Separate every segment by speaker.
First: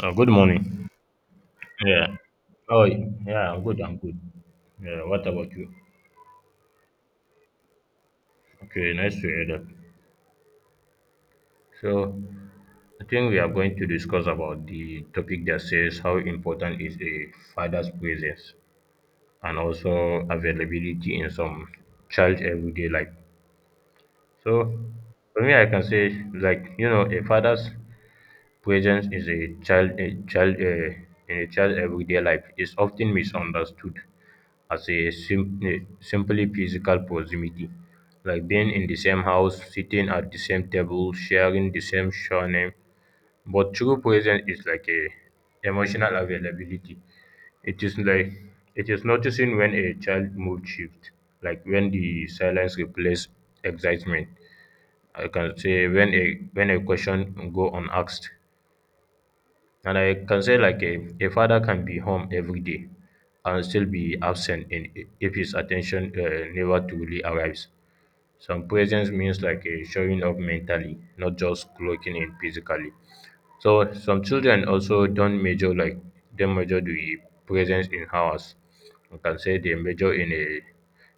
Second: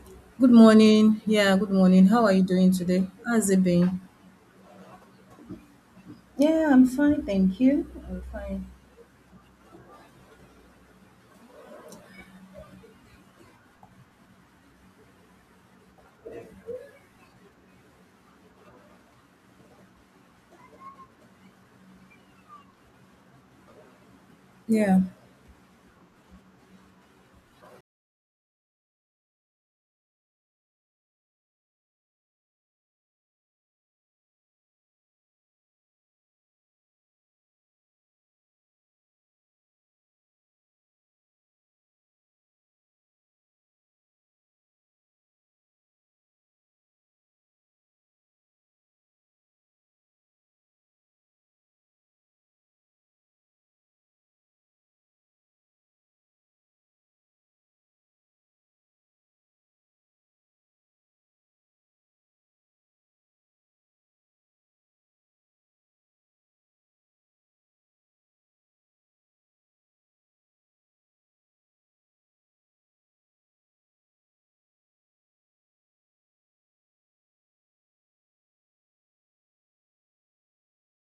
Speaker 1: Good
Speaker 2: Good
Speaker 1: morning.
Speaker 2: morning.
Speaker 1: Yeah.
Speaker 2: How are you doing
Speaker 1: Oh,
Speaker 2: today? How's
Speaker 1: yeah.
Speaker 2: it
Speaker 1: I'm good. I'm
Speaker 2: been?
Speaker 1: good. Yeah. What about you?
Speaker 2: Yeah, I'm fine, thank you. I'm fine.
Speaker 1: Okay. Nice to hear that. So, I think we are going to discuss about the topic that says how important is a father's presence and also availability in some child everyday life. So,
Speaker 2: Yeah.
Speaker 1: for me, I can say like you know a father's Presence is a child in a child's everyday life is often misunderstood as a simply physical proximity, like being in the same house, sitting at the same table, sharing the same surname. But true presence is like a emotional availability. It is like it is noticing when a child mood shift, like when the silence replaces excitement. I can say when a question go unasked, and I can say like a father can be home every day and still be absent, if his attention never truly arrives. Some presence means like a showing up mentally, not just clocking in physically. So some children also don't measure like they measure the presence in hours. I can say they measure in a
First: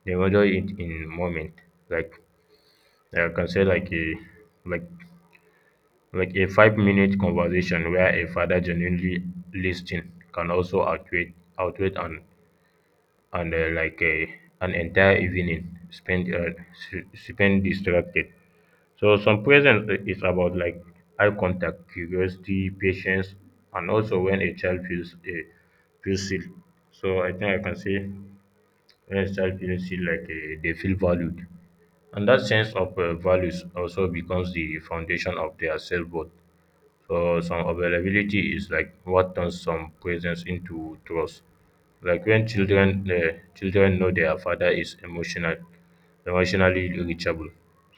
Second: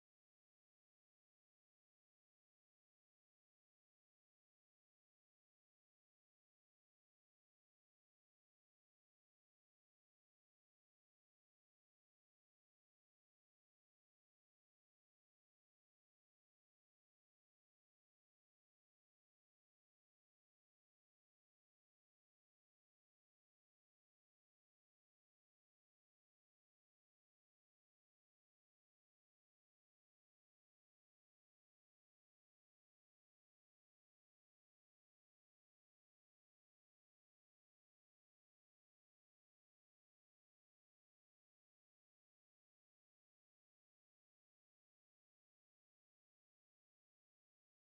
Speaker 1: they measure it in moment. Like I can say like a like like a 5 minute conversation where a father genuinely listening can also outweigh an and like a, an entire evening spent spent distracted. So some presence is about like eye contact, curiosity, patience, and also when a child feels seen. So I think I can say when a child feels seen, like they feel valued, and that sense of values also becomes the foundation of their self-worth. So some availability is like what turns some presence into trust. Like when children know their father is emotionally reachable.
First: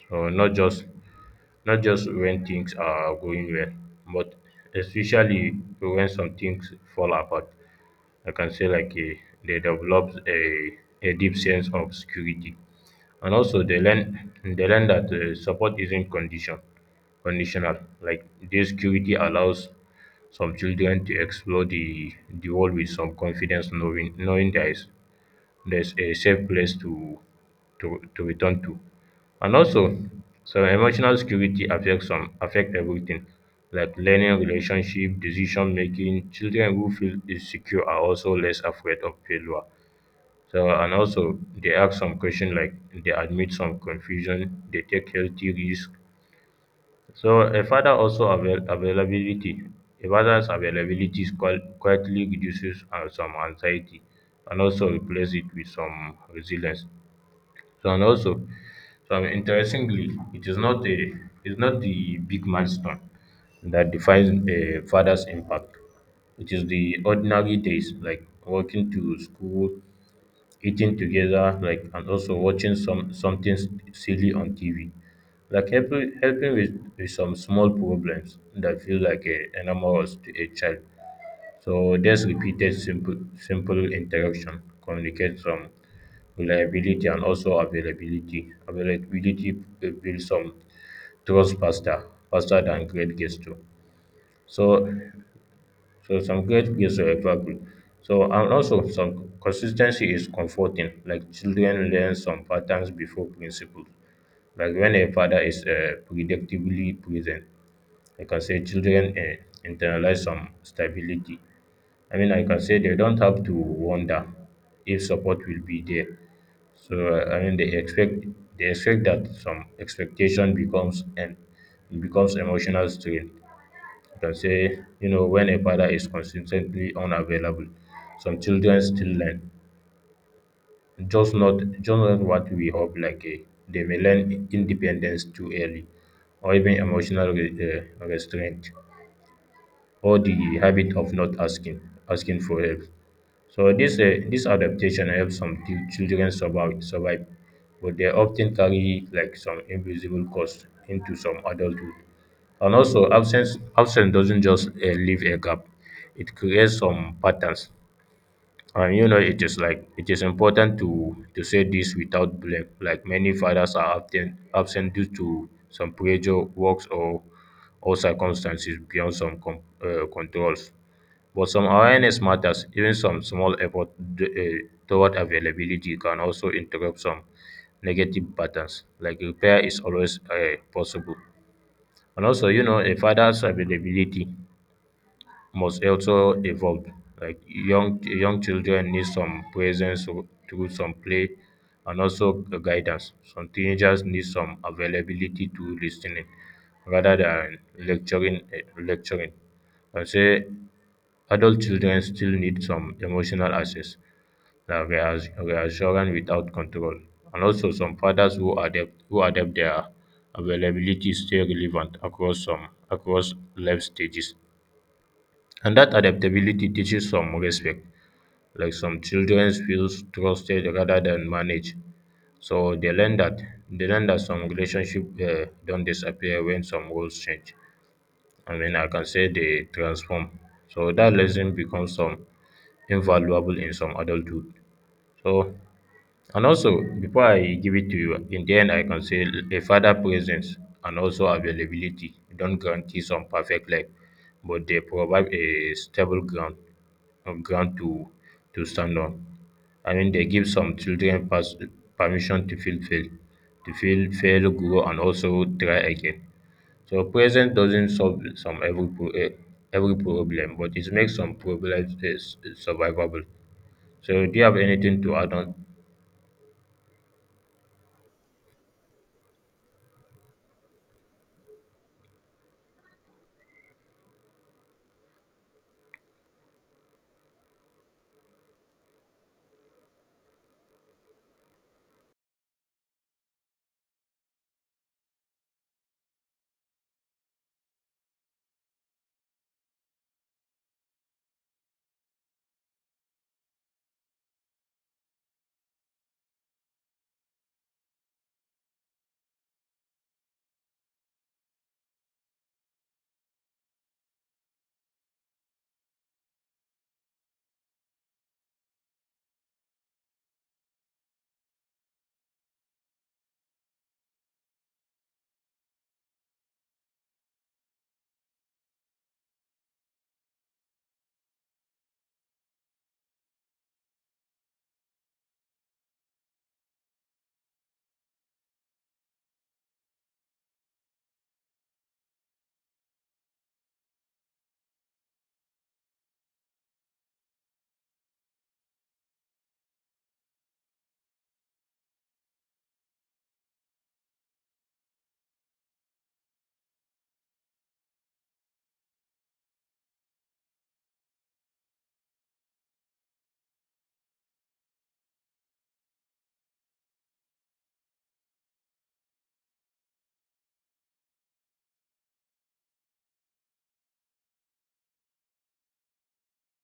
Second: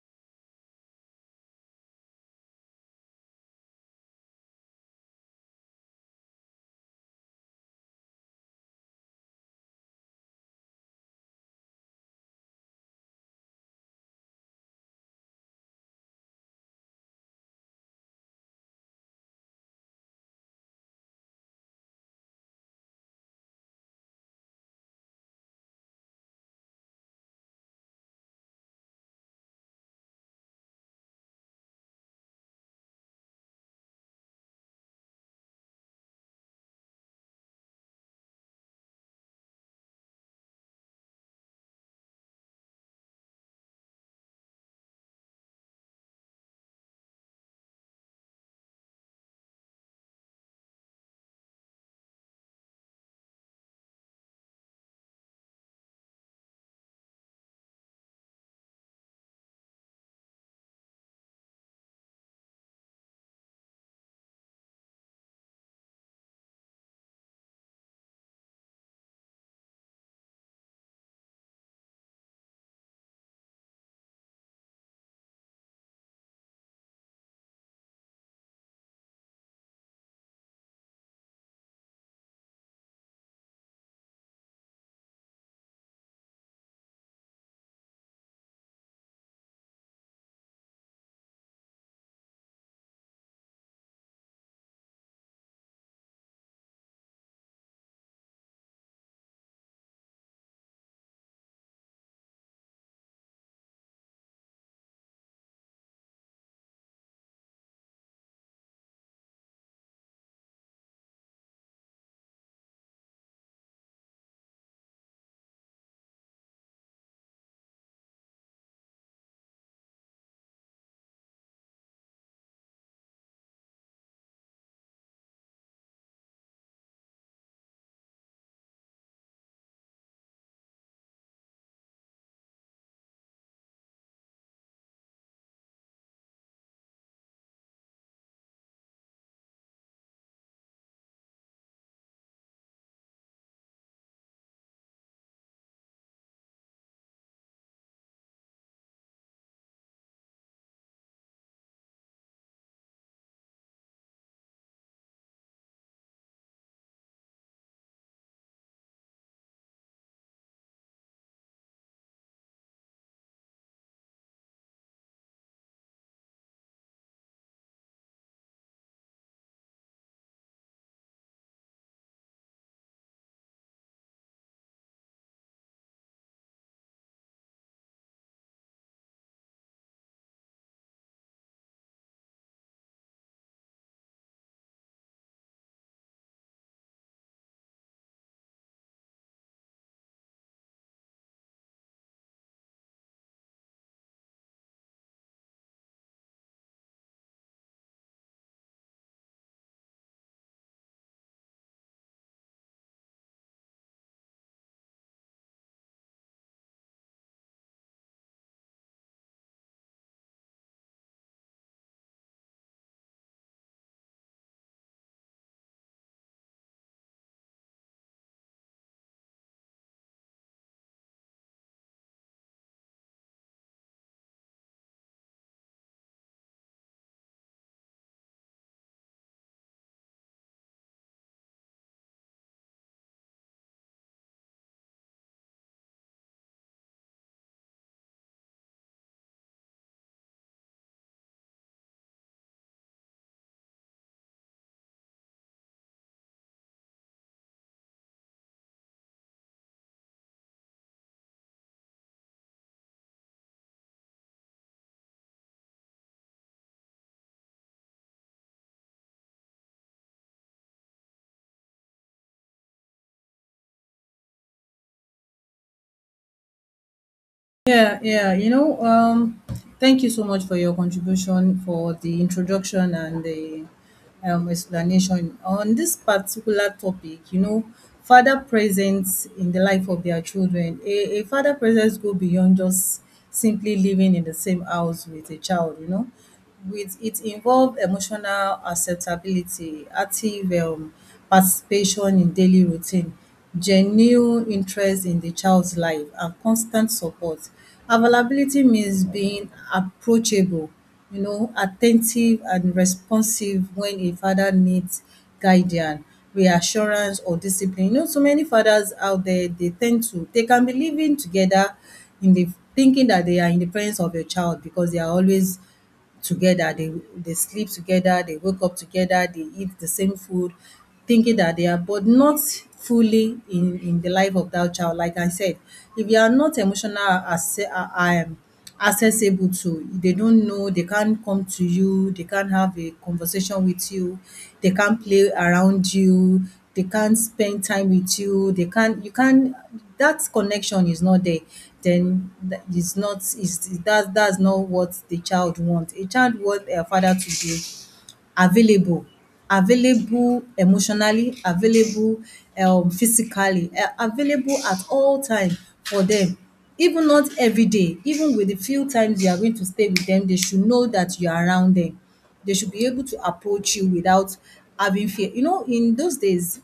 Speaker 1: So not just when things are going well, but especially when some things fall apart. I can say like they develop a deep sense of security. And also they learn. They learn that support isn't conditional. Like this security allows some children to explore the world with some confidence, knowing there's a safe place to return to. And also, some emotional security affects some affect everything, like learning, relationship, decision making. Children who feel insecure are also less afraid of failure. So and also they ask some question, like they admit some confusion, they take healthy risk. So a father also availability. A father's availability is quietly reduces some anxiety and also replaces it with some resilience. So and also, so interestingly, it's not the big milestone that defines a father's impact. It is the ordinary days, like walking to school, eating together, like and also watching some silly on TV, like helping with some small problems that feel like a enormous to a child. So there's repeated simple interaction communicates some reliability, and also availability build some trust faster than great gesture. So so some great gifts are verbal. So and also some consistency is comforting. Like children learn some patterns before principles. Like when a father is predictably present, I can say children internalize some stability. I mean, I can say they don't have to wonder if support will be there. So I mean, they expect that some expectation becomes emotional strain. I can say, you know, when a father is consistently unavailable, some children still learn. Just not what we hope, like they may learn independence too early, or even emotional restraint, or the habit of not asking asking for help. So this adaptation helps some children survive, but they often carry like some invisible cost into some adulthood. And also, absence doesn't just leave a gap; it creates some patterns. And you know, it is like it is important to say this without blame. Like many fathers are often absent due to some pressure, works, or circumstances beyond some controls. But some awareness matters. Even some small effort d- uh, toward availability can also interrupt some negative patterns. Like repair is always possible. And also, you know, a father's availability must also evolve. Like young children need some presence through some play and also guidance. Some teenagers need some availability to listening rather than lecturing. I say adult children still need some emotional access, that reassurance without control. And also, some fathers who adapt their availability stay relevant across life stages. And that adaptability teaches some respect. Like some children feel trusted rather than managed. So they learn that some relationship don't disappear when some roles change. I mean, I can say they transform. So that lesson becomes some invaluable in some adulthood. So and also, before I give it to you, in the end, I can say a father presence and also availability don't guarantee some perfect life, but they provide a stable ground, a ground to stand on. I mean, they give some children pass, permission to feel fail, grow, and also try again. So presence doesn't solve some every problem, but it makes some problems survivable. So, do you have anything to add on?
Speaker 2: Yeah, yeah. Thank you so much for your contribution for the introduction and the explanation on this particular topic. You know, father presence in the life of their children. A father presence go beyond just simply living in the same house with a child. You know, with it involve emotional acceptability, active participation in daily routine, genuine interest in the child's life, and constant support. Availability means being approachable, you know, attentive and responsive when a father needs guidance, reassurance, or discipline. You know, so many fathers out there, they tend to, they can be living together in the thinking that they are in the presence of a child because they are always together. They sleep together, they wake up together, they eat the same food, thinking that they are, but not fully in the life of that child. Like I said, if you are not emotional as accessible to, they don't know, they can't come to you, they can't have a conversation with you. They can't play around you, they can't spend time with you, they can't, you can't, that connection is not there. Then th- it's not it's, that that's not what the child want. A child want a father to be available, available emotionally, available physically, available at all time for them. Even not every day, even with the few times you are going to stay with them, they should know that you are around them. They should be able to approach you without having fear. You know, in those days,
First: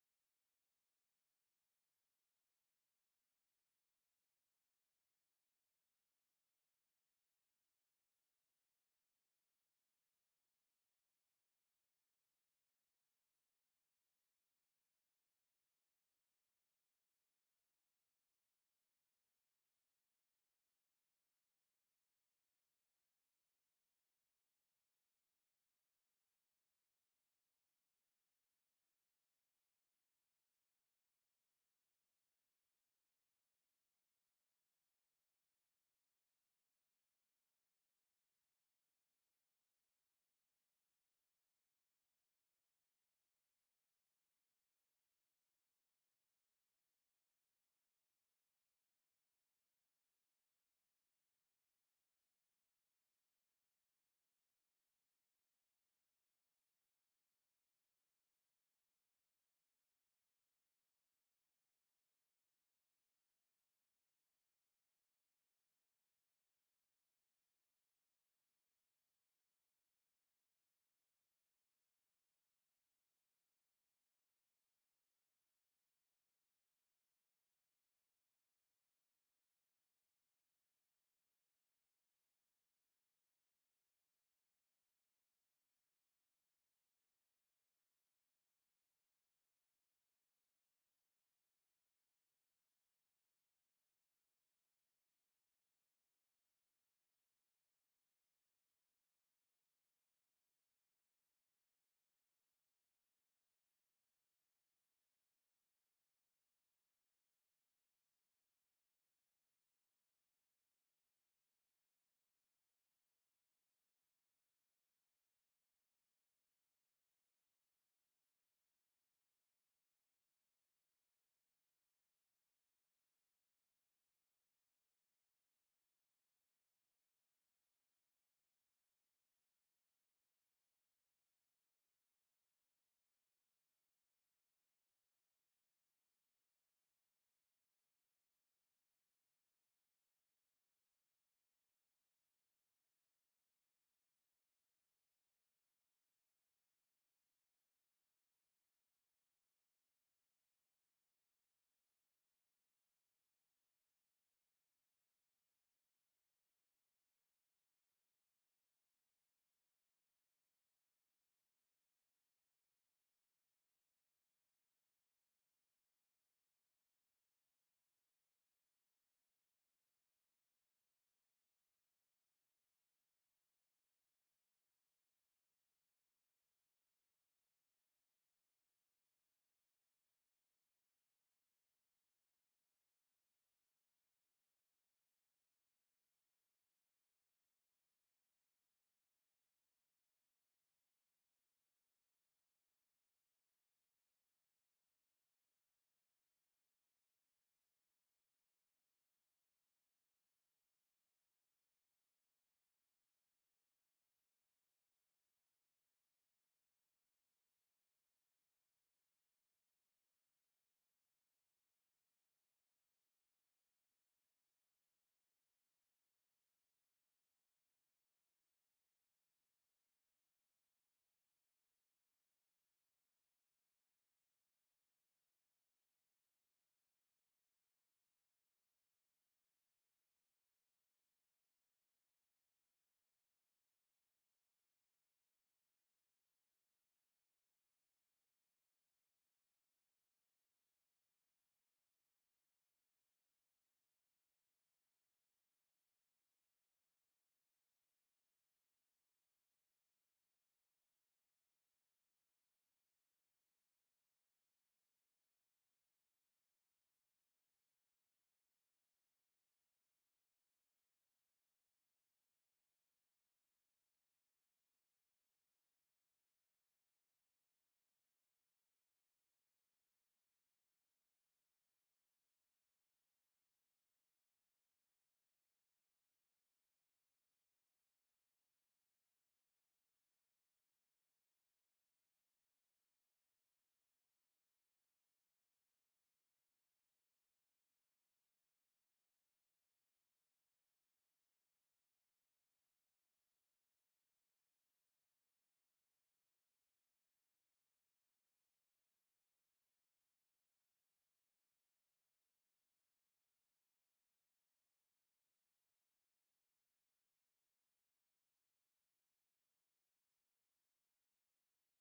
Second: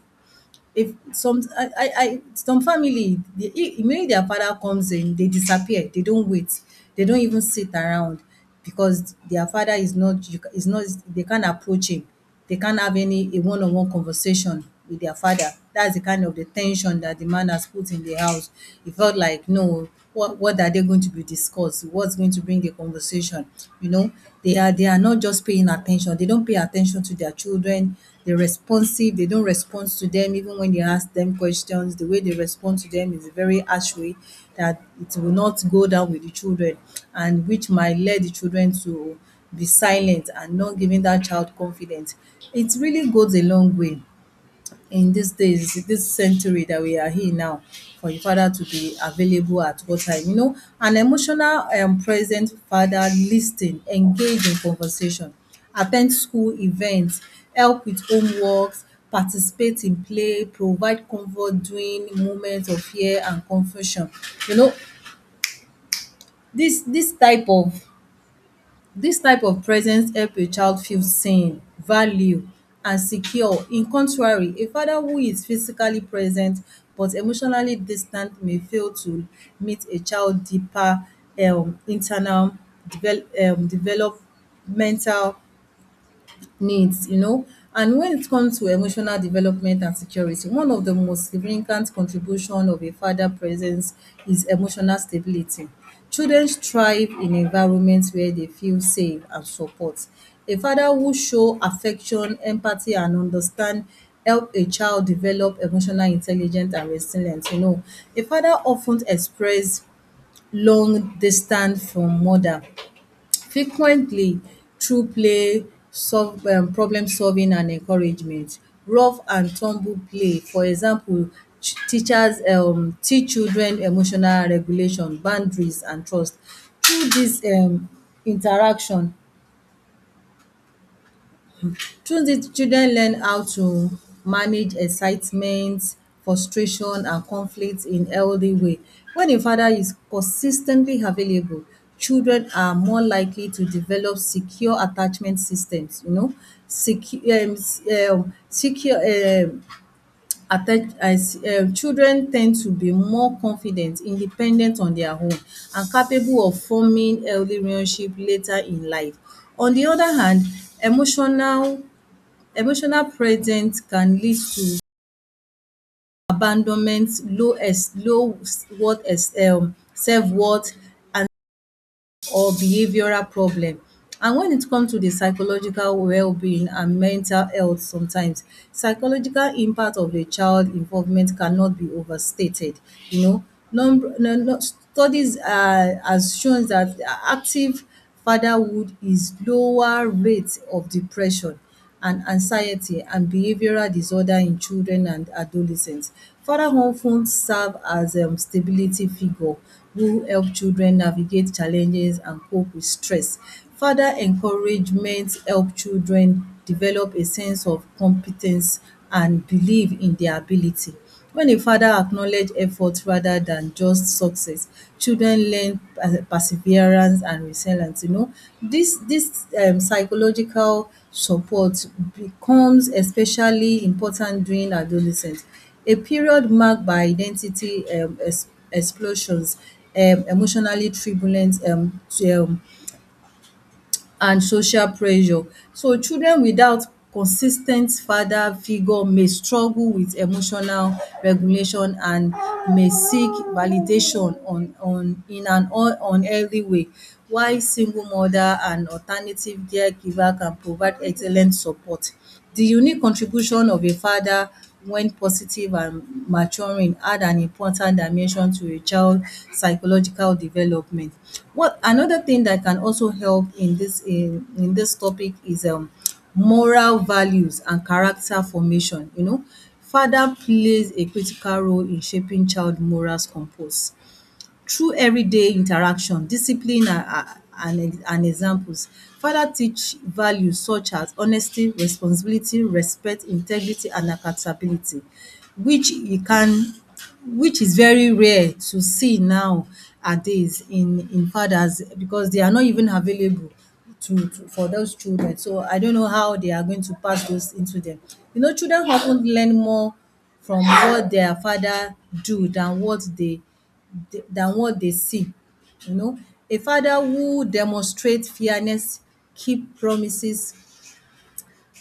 Speaker 2: if some I some family, the immediately their father comes in, they disappear, they don't wait, they don't even sit around, because their father is not, is not, they can't approach him, they can't have any a one-on-one conversation with their father. That's the kind of the tension that the man has put in the house. It felt like, no, what are they going to be discussed, what's going to bring the conversation, you know. They are not just paying attention, they don't pay attention to their children. They're responsive, they don't respond to them. Even when you ask them questions, the way they respond to them is a very harsh way that it will not go down with the children, and which might lead the children to be silent and not giving that child confidence. It really goes a long way in these days, this century that we are in now, for your father to be available at all time. You know, an emotional present father listening, engage in conversation, attend school events, help with homeworks, participate in play, provide comfort during moments of fear and confusion. You know, this this type of this type of presence help a child feel seen, valued, and secure. In contrary, a father who is physically present but emotionally distant may fail to meet a child deeper internal developmental needs, you know. And when it comes to emotional development and security, one of the most significant contribution of a father presence is emotional stability. Children thrive in environments where they feel safe and support. A father who show affection, empathy and understand help a child develop emotional intelligence and resilience, you know. A father often express long distance from mother frequently through play, solve problem solving and encouragement. Rough and tumble play, for example, teach children emotional regulation, boundaries and trust. Through dis interaction Through this, children learn how to manage excitement, frustration and conflict in healthy way. When a father is consistently available, children are more likely to develop secure attachment systems, you know, secure s- secure attach as children tend to be more confident, independent on their own, and capable of forming healthy relationship later in life. On the other hand, emotional emotional presence can lead to abandonment, low ex low worth ex self-worth and or behavioral problem. And when it comes to the psychological well-being and mental health sometimes, psychological impact of a child involvement cannot be overstated. You know, number no, no, studies are has shown that active fatherhood is lower rate of depression and anxiety and behavioral disorder in children and adolescents. Father of ten serve as stability figure who help children navigate challenges and cope with stress. Father encouragement help children develop a sense of competence and believe in their ability. When a father acknowledge effort rather than just success, children learn perseverance and resilience. You know, this psychological support becomes especially important during adolescence, a period marked by identity explosions, emotionally turbulent and social pressure. So children without consis ten t father figure may struggle with emotional regulation and may seek validation on in an un unhealthy way, while single mother and alternative caregiver can provide excellent support. The unique contribution of a father, when positive and maturing, add an important dimension to a child's psychological development. What another thing that can also help in this topic is moral values and character formation, you know. Father plays a critical role in shaping child morals compose through everyday interaction, discipline and examples, father teach values such as honesty, responsibility, respect, integrity and accountability, which you can, which is very rare to see nowadays in fathers because they are not even available to for those children. So I don't know how they are going to pass those into them. You know, children often learn more from what their father do than what they than what they see. You know, a father who demonstrates fairness, keep promises,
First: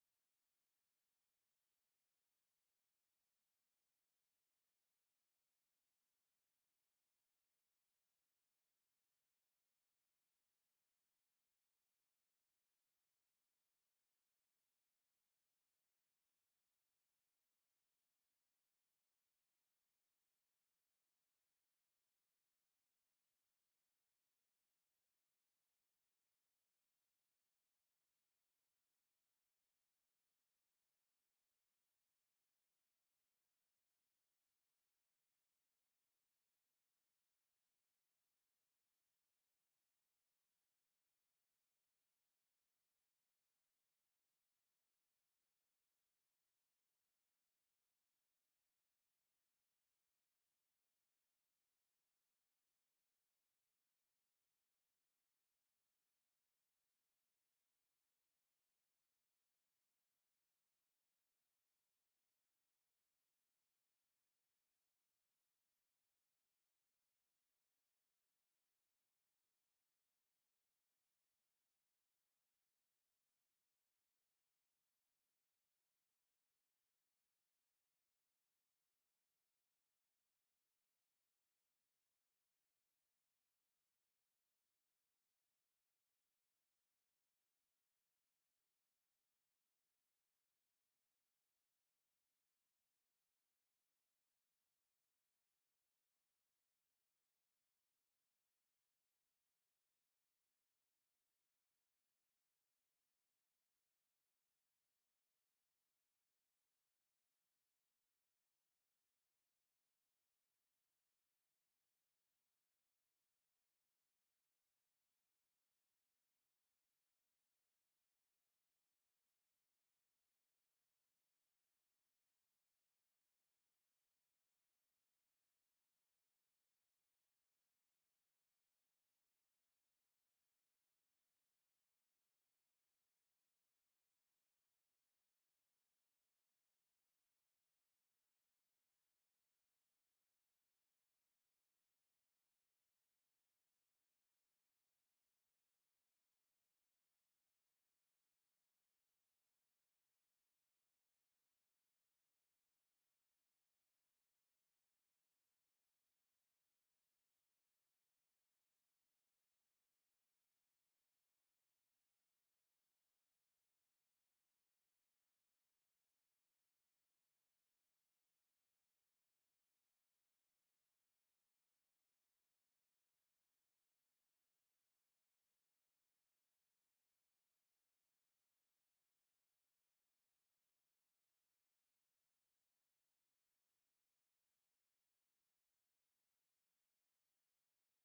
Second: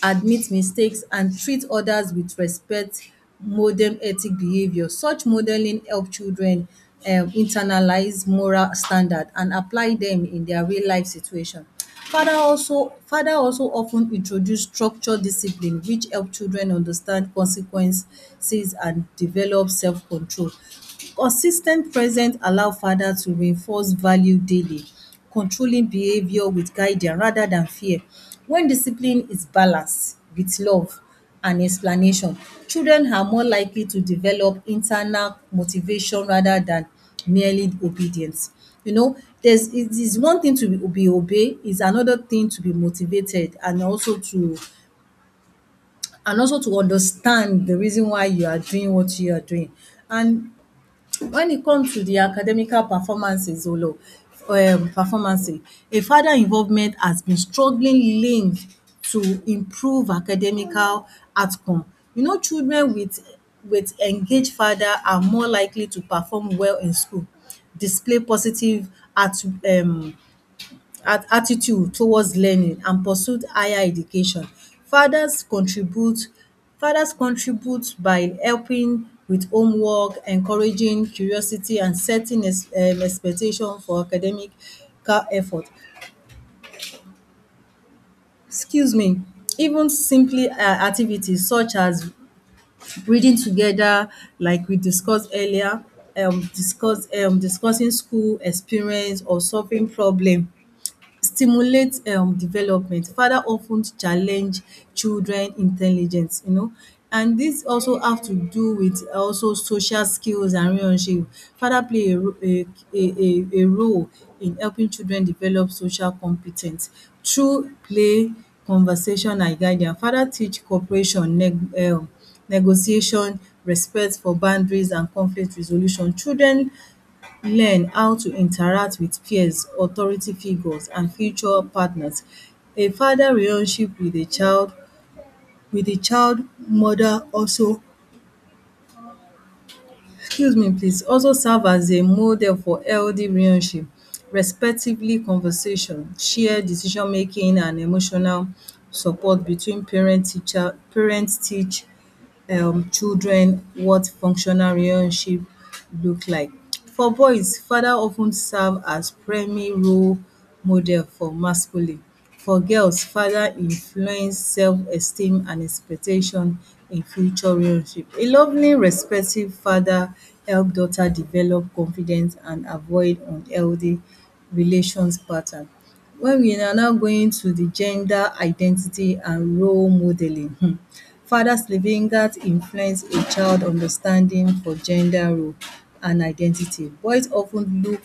Speaker 2: admit mistakes, and treat others with respect model ethic behavior. Such modeling help children internalize moral standard and apply them in their real life situation. Father also often introduce structure discipline which help children understand consequences and develop self-control. Consistent presence allow father to reinforce value daily, controlling behavior with guidance rather than fear. When discipline is balanced with love and explanation, children are more likely to develop internal motivation rather than merely obedience. You know, there's, it is one thing to be obey is another thing to be motivated, and also to, understand the reason why you are doing what you are doing. And when it comes to the academical performances Olo, um performancing, a father involvement has been strongly linked to improve academical outcome. You know, children with engaged father are more likely to perform well in school, display positive at um at attitude towards learning and pursued higher education. Fathers contribute Fathers contribute by helping with homework, encouraging curiosity and setting ex expectation for academical effort. Excuse me. Even simply activities such as reading together, like we discussed earlier, discussing school experience or solving problem stimulate development. Father of ten challenge children intelligence, you know. And dis also have to do with also social skills and relationship. Father play a ro- a role in helping children develop social compe ten ce through play, conversation and guidance. Father teach cooperation, negotiation, respect for boundaries and conflict resolution. Children learn how to interact with peers, authority figures and future partners. A father relationship with a child, with the child mother also, excuse me please, also serve as a model for healthy relationship. Respectively conversation, share decision making and emotional support between parent teach children what functional relationship look like. For boys, father of ten serve as primary role model for masculine. For girls, father influence self-esteem and expectation in future relationship. A lovely respective father help daughter develop confidence and avoid unhealthy relations pattern. When we are now going to the gender identity and role modelling, Father Slavinger's influence a child's understanding for gender role and identity. Boys often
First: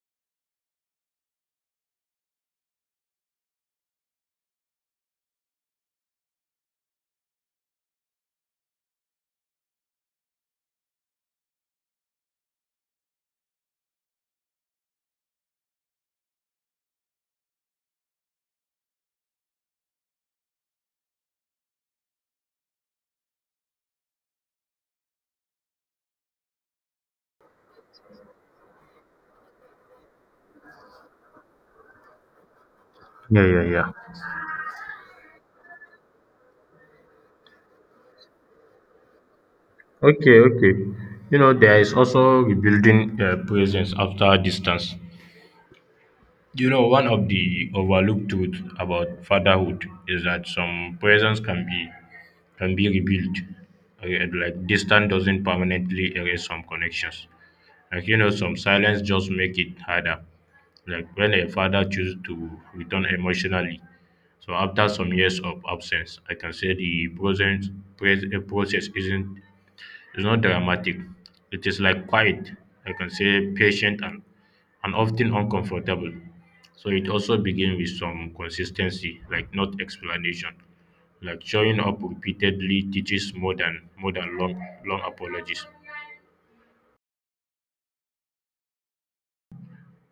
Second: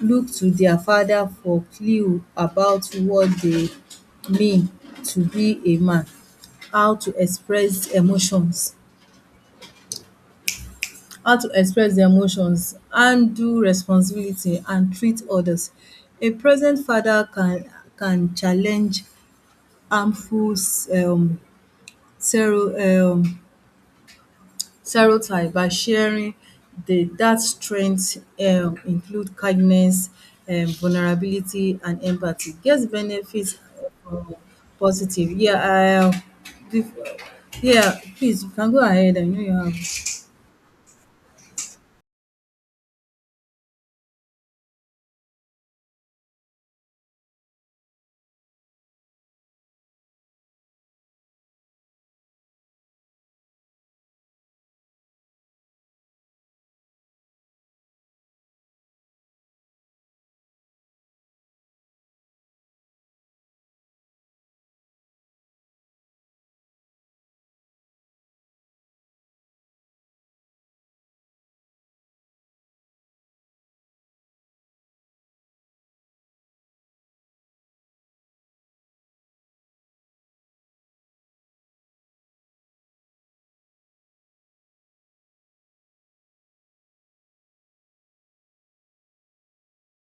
Speaker 2: look to their father for clue about what they mean to be a man, how to express emotions how to express their emotions, handle responsibility and treat others. A present father can challenge harmful um stero- um stereotype by sharing the that strengths include kindness, vulnerability and empathy. Guest
Speaker 1: Yeah,
Speaker 2: benefits
Speaker 1: yeah, yeah.
Speaker 2: um positive. Bef- yeah, please, you can go ahead. I know you have.
Speaker 1: Okay, okay. You know, there is also rebuilding presence after distance. You know, one of the overlooked truth about fatherhood is that some presence can be rebuilt. Like distance doesn't permanently erase some connections. Like you know, some silence just make it harder. Like when a father chooses to return emotionally, so after some years of absence, I can say the process isn't it's not dramatic. It is like quiet, I can say patient and often uncomfortable. So it also begins with some consistency, like not explanation. Like showing up repeatedly teaches more than long apologies.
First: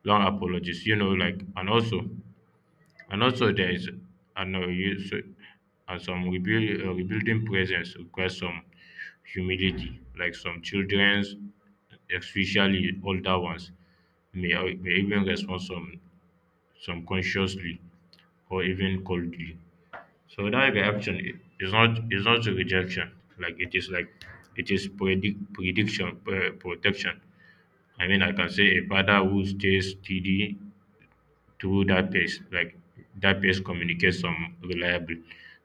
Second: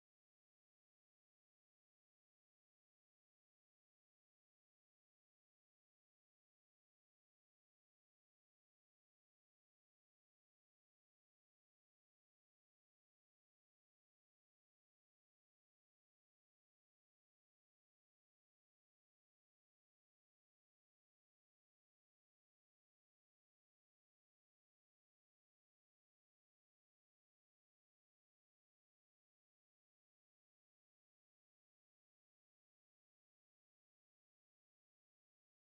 Speaker 1: Long apologies, you know, like and also. And also, there is, I know you, so, some rebuilding presence requires some humility, like some children's, especially older ones, may even respond some consciously or even coldly. So that is not a rejection, like it is prediction protection. I mean, I can say a father who stays steady through that page, like that page communicates some reliably.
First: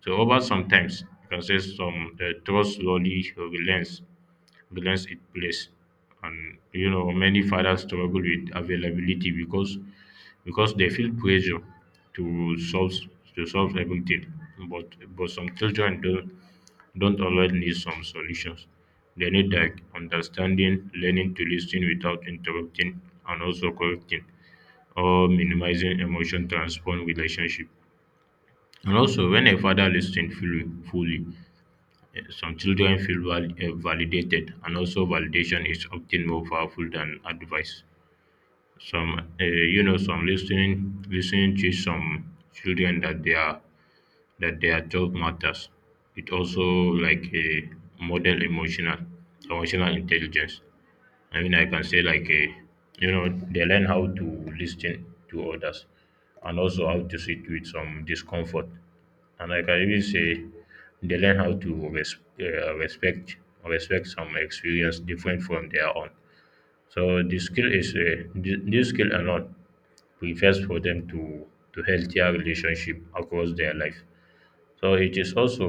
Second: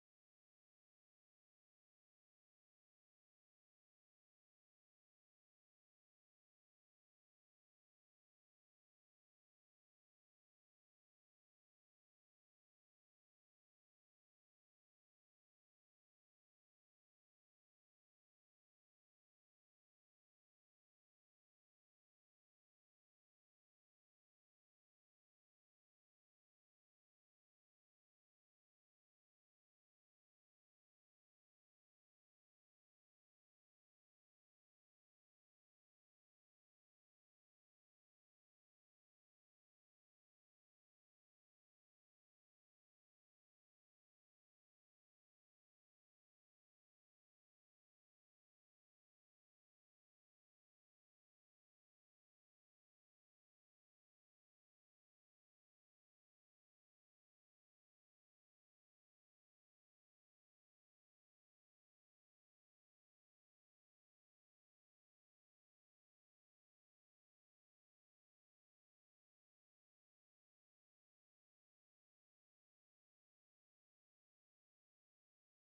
Speaker 1: So over some times, you can say some trust slowly relents, balance it plays. And you know many fathers struggle with availability because they feel pressure to solve to solve everything, but some children don't always need some solutions. They need like understanding, learning to listen without interrupting and also correcting or minimizing emotion transform relationship. And also when a father listens fully, some children feel validated, and also validation is often more powerful than advice. Some, you know, some listening, listening to some children that they are that their talk matters. It also like a model emotional intelligence. I mean, I can say like you know, they learn how to listen to others, and also how to sit with some discomfort. And I can even say they learn how to respect, respect some experience different from their own. So the skill is this skill alone prepares for them to healthier relationship across their life. So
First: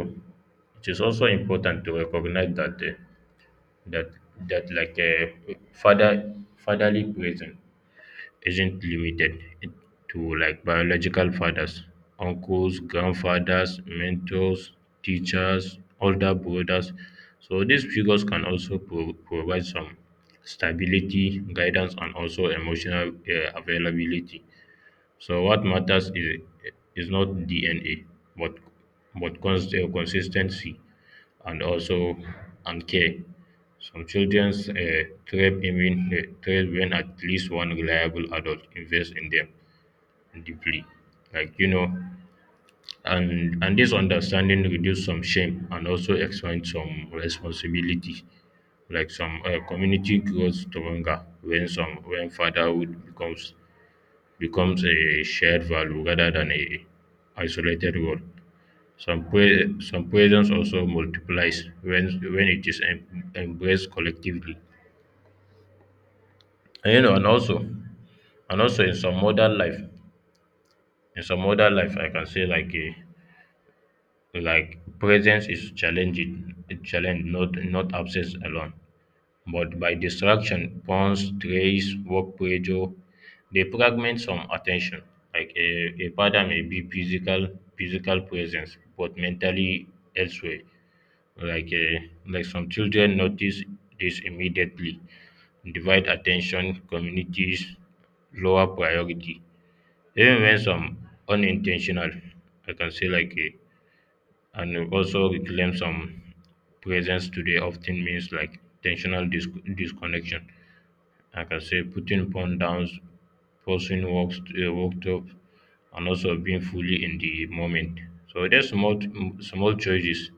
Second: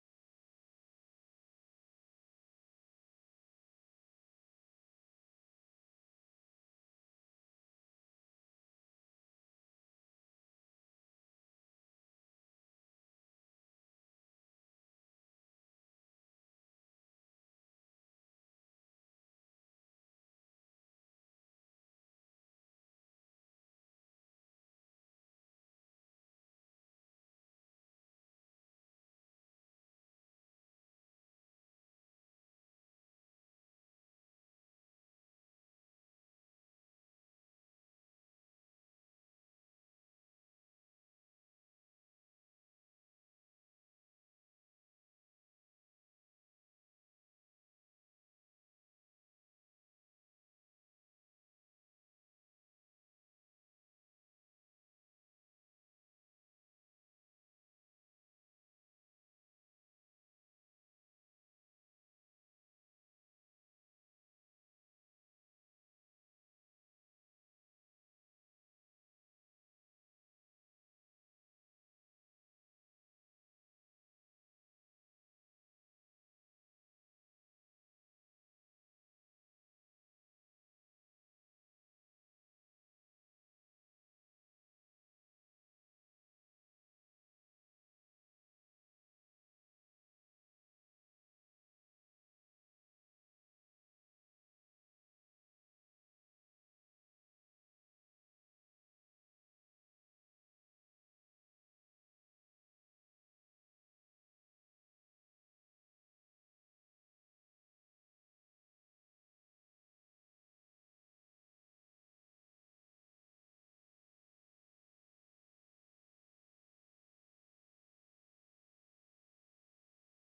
Speaker 1: it is also important to recognize that that that like a father fatherly presence isn't limited to like biological fathers, uncles, grandfathers, mentors, teachers, older brothers. So these figures can also provide some stability, guidance, and also emotional availability. So what matters is not DNA, but consistency and also and care. Some childrens thrive when at least one reliable adult invests in them deeply, like you know. And this understanding reduce some shame and also expand some responsibility, like some community grows stronger when some when fatherhood becomes a shared value rather than a isolated role. Some, some presence also multiplies when it is embraced collectively. And you know, and also in some modern life, I can say like like presence is challenging, a challenge, not absence alone. But by distraction, phones, trays, work pressure, they fragment some attention. Like a father may be physical presence, but mentally elsewhere. Like like some children notice this immediately, divide attention, communities, lower priority. Even when some unintentional, I can say like and also reclaim some presence today often means like intentional disconnection, like I can say putting phone down, pausing walks, walked up, and also being fully in the moment. So there's small choices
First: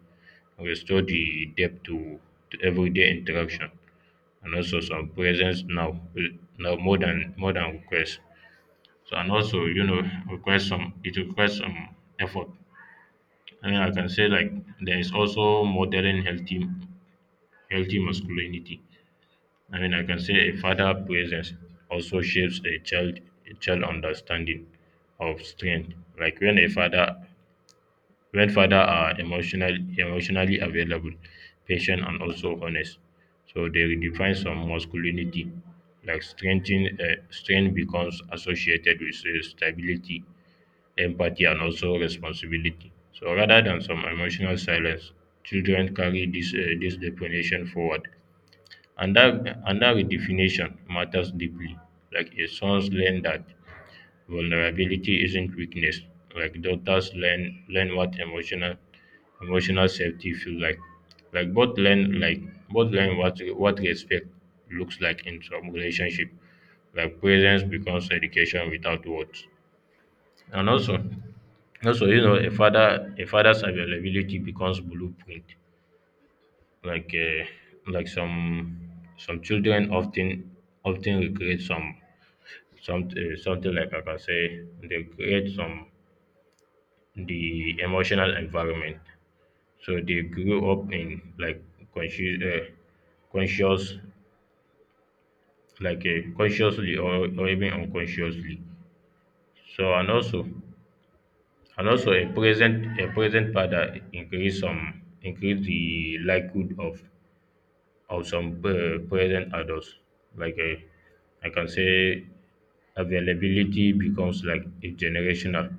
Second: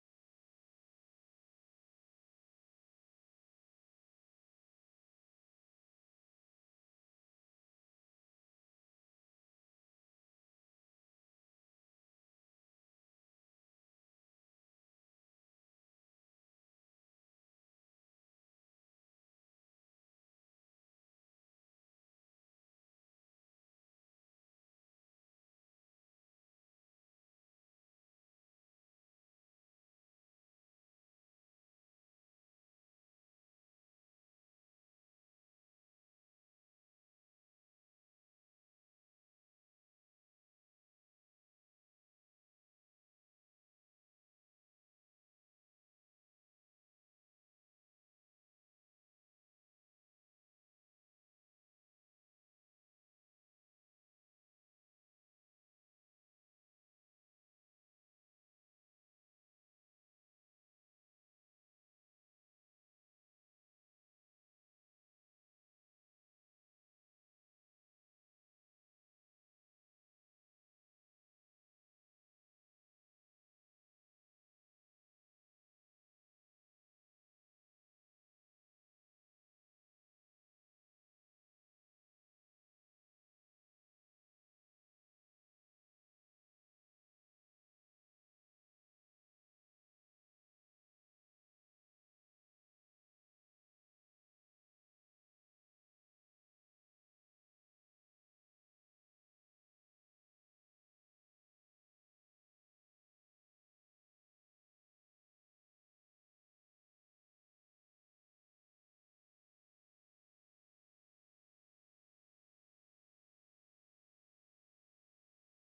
Speaker 1: restore the depth to everyday interaction, and also some presence now uh, now more than request. So and also you know request some it requires some effort. I mean, I can say like there is also modeling healthy masculinity. I mean, I can say a father presence also shapes a child understanding of strength. Like when a father are emotionally available, patient and also honest, so they redefine some masculinity. Like strength becomes associated with stability, empathy, and also responsibility. So rather than some emotional silence, children carry this definition forward, and that redefinition matters deeply. Like a sons learn that vulnerability isn't weakness. Like daughters learn what emotional safety feels like. Like both learn what respect looks like in some relationship. Like presence becomes education without words. And also also you know a father's availability becomes blueprint, like uh, like some children often recreate some something like I can say they create some the emotional environment. So they grew up in like conscious uh, conscious, like consciously or even unconsciously. So and also a present father increase the likelihood of some present adults, like I can say availability becomes like a generational.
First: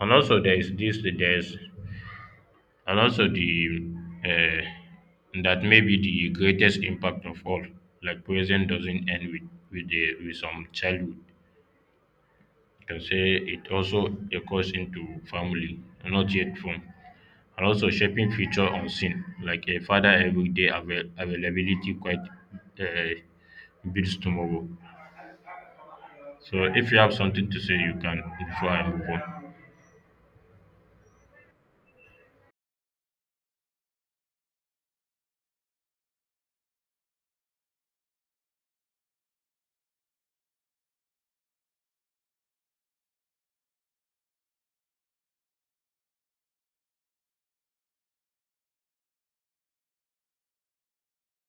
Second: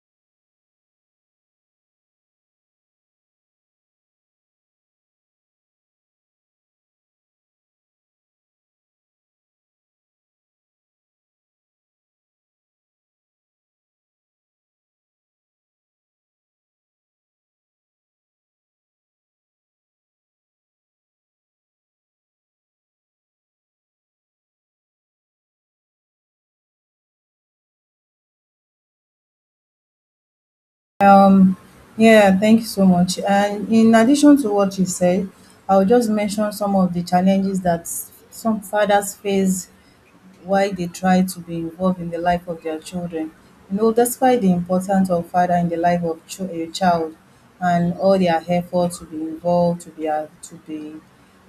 Speaker 1: And also there is this there's and also the uh, that may be the greatest impact of all. Like present doesn't end with, the, with some childhood, can say it also echoes into family not yet formed, and also shaping future unseen, like a father everyday availability quite uh, builds tomorrow. So if you have something to say you can before I move on.
Speaker 2: Um, yeah, thank you so much. And in addition to what you said, I'll just mention some of the challenges that some fathers face why they try to be involved in the life of their children. You know, despite the importance of father in the life of a child and all their efforts to be involved, to be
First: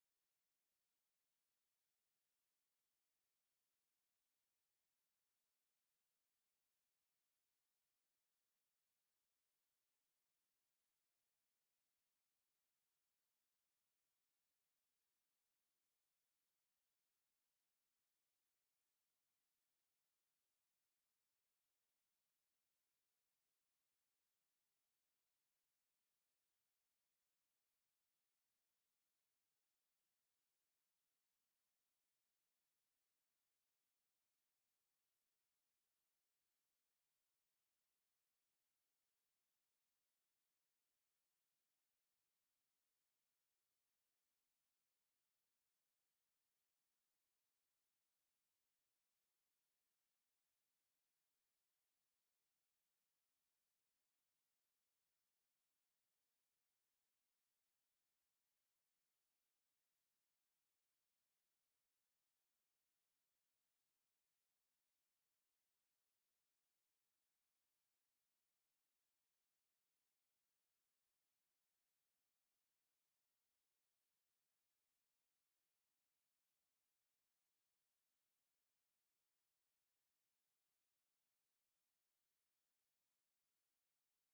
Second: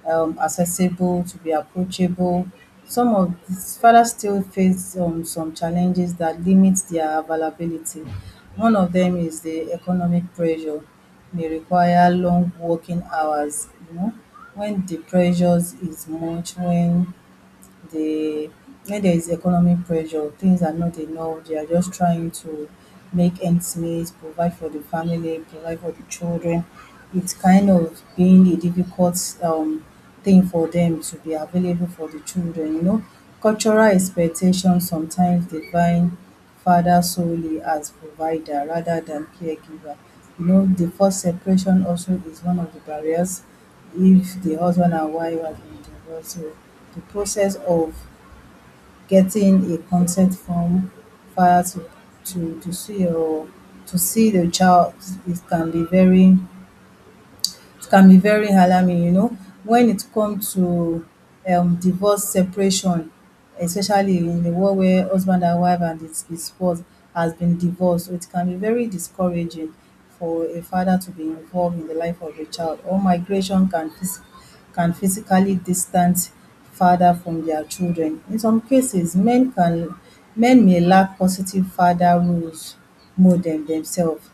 Speaker 2: accessible, to be approachable, some of these fathers still face some challenges that limit their availability. One of them is the economic pressure. They require long working hours, you know, when the pressures is much, the when there is economic pressure, things are not enough, they are just trying to make ends meet, provide for the family, provide for the children. It's kind of being a difficult um, thing for them to be available for the children, you know. Cultural expectations sometimes define father solely as provider rather than caregiver. You know, the forced separation also is one of the barriers if the husband and wife are so. The process of getting a consent form filed to see your to see the child, it can be very, it can be very alarming, you know. When it comes to divorce, separation, especially in the world where husband and wife and his spouse has been divorced, so it can be very discouraging for a father to be involved in the life of a child, or migration can can physically distance father from their children. In some cases, men may lack positive father roles, model themselves,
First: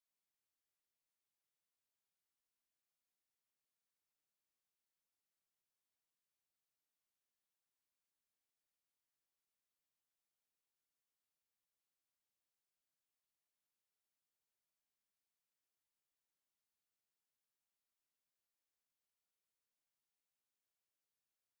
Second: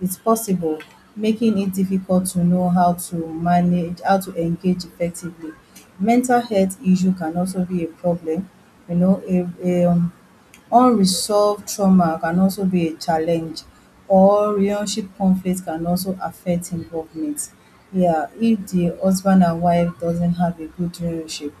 Speaker 2: it's possible, making it difficult to know how to manage, how to engage effectively. Mental health issue can also be a problem, you know, a unresolved trauma can also be a challenge, or relationship conflict can also affect involvement. Yeah, if the husband and wife doesn't have a good relationship,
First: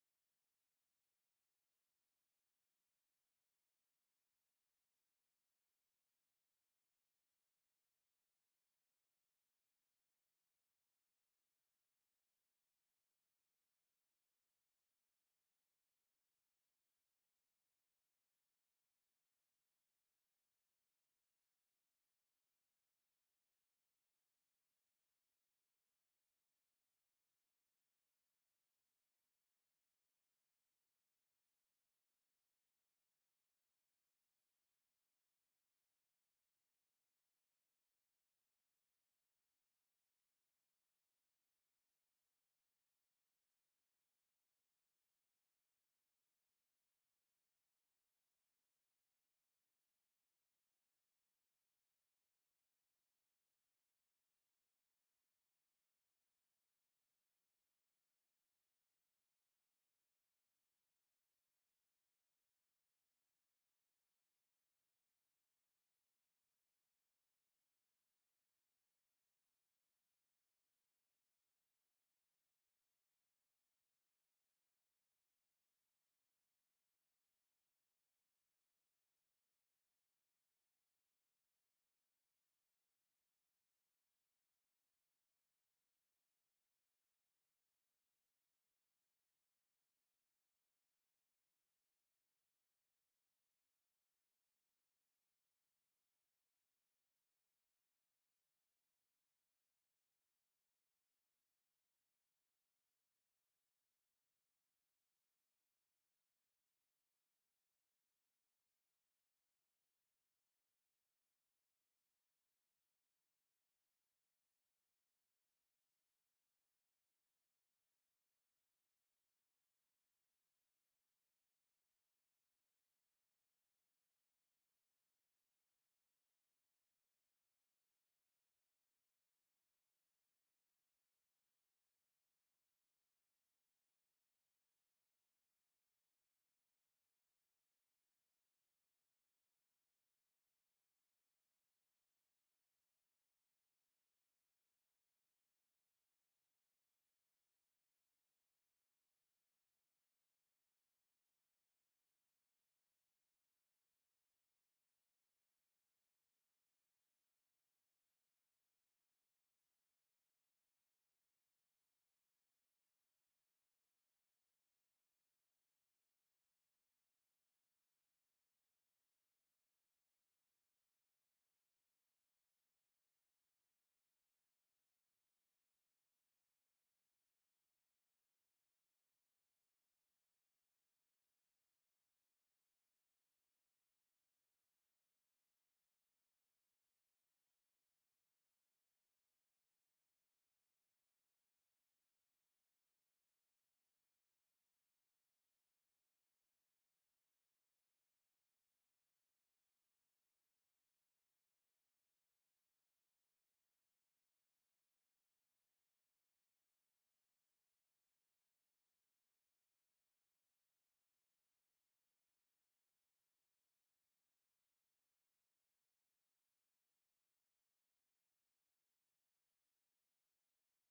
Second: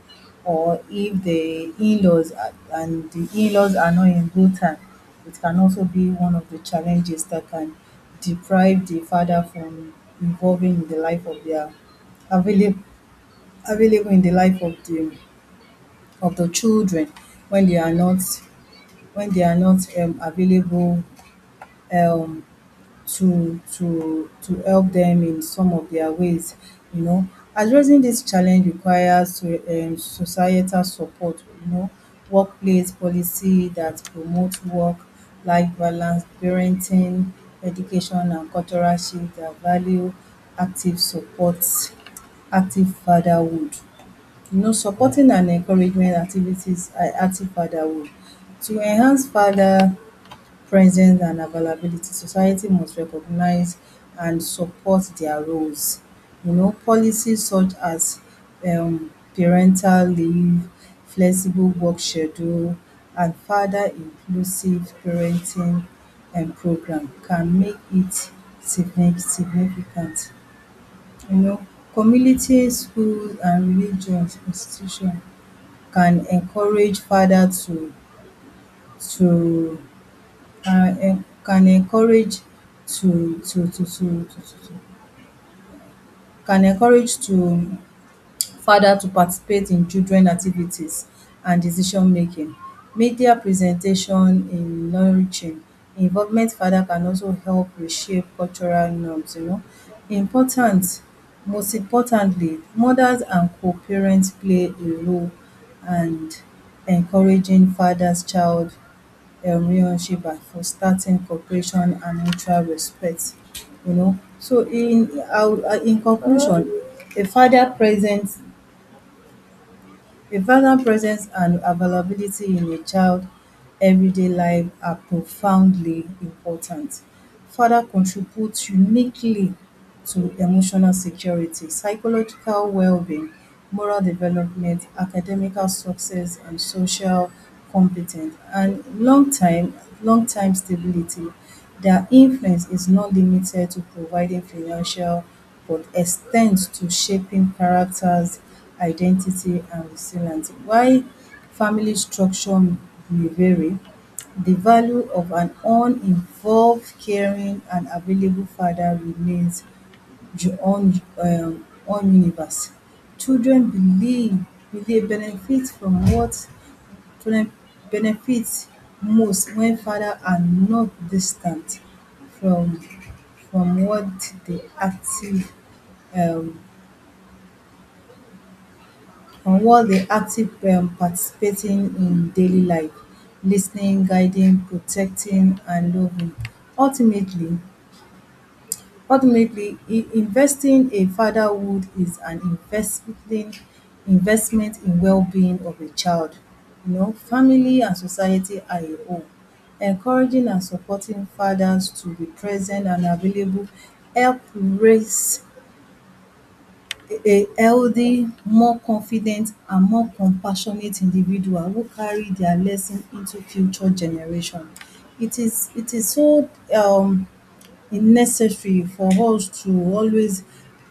Speaker 2: or if the in-laws are not in good time, it can also be one of the challenges that can deprive the father from involving in the life of their available available in the life of the children when they are not, when they are not available um, to help them in some of their ways, you know. Addressing this challenge requires so societal support, you know, workplace policy that promote work life balance, parenting education and cultural shift that value active support, active fatherhood, you know, supporting and encouragement activities, active fatherhood to enhance father presence and availability. Society must recognize and support their roles. You know, policies such as parental leave, flexible work schedule and further inclusive parenting program can make it significant. You know, community, schools and religious institution can encourage father to can encourage to can encourage to father to participate in children activities and decision making. Media presentation in nurturing involvement father can also help reshape cultural norms, you know. Important Most importantly, mothers and co-parents play a role and encouraging fathers child Yomi Oshiba for starting cooperation and mutual respect. You know, so in conclusion, a father presence, a father presence and availability in a child everyday life are profoundly important. Father contributes uniquely to emotional security, psychological well-being, moral development, academical success and social competence, and long time stability. Their influence is not limited to providing financial but extends to shaping characters, identity and resilience. While family structure may vary, the value of an uninvolved, caring and available father remains your own own universe. Children believe will dey benefit from what children benefit most when father are not distant from from what they active um from what they active participating in daily life. Lis ten ing, guiding, protecting and loving. Ultimately, Ultimately, investing in fatherhood is an investing investment in well-being of a child. You know, family and society are a whole. Encouraging and supporting fathers to be present and available help raise a healthy, more confident and more compassionate individual who carry their lesson into future generation. It is so um necessary for us to always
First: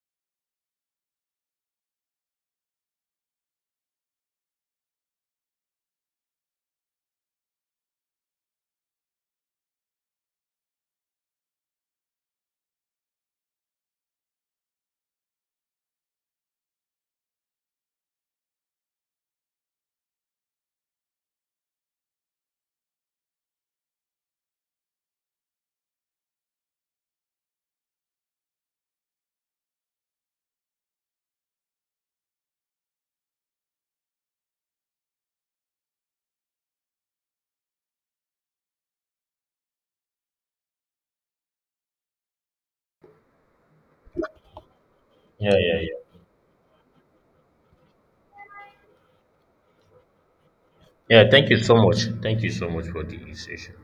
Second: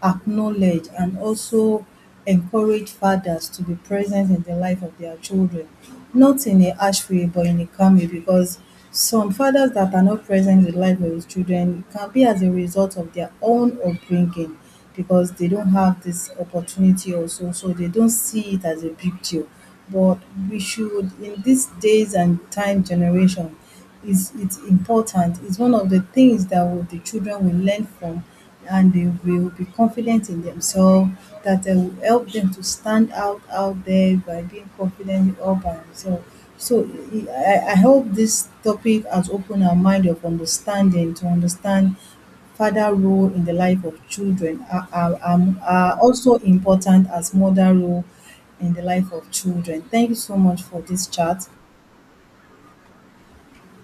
Speaker 2: acknowledge and also encourage fathers to be present in the life of their children, not in a harsh way, but in a calm way, because some fathers that are not present in the life of his children can be as a result of their own upbringing, because they don't have this opportunity also, so they don't see it as a big deal. But we should, in these days and time generation, is it's important. It's one of the things that will, the children will learn from, and they will be confident in themselves that will help them to stand out there by being confident all by themselves. So I hope this topic has opened our mind of understanding to understand father role in the life of children are,
Speaker 1: Yeah, yeah,
Speaker 2: are
Speaker 1: yeah.
Speaker 2: also important as mother role in the life of children. Thank you so much for this
Speaker 1: Yeah,
Speaker 2: chat.
Speaker 1: thank you so much. Thank you so much for the session.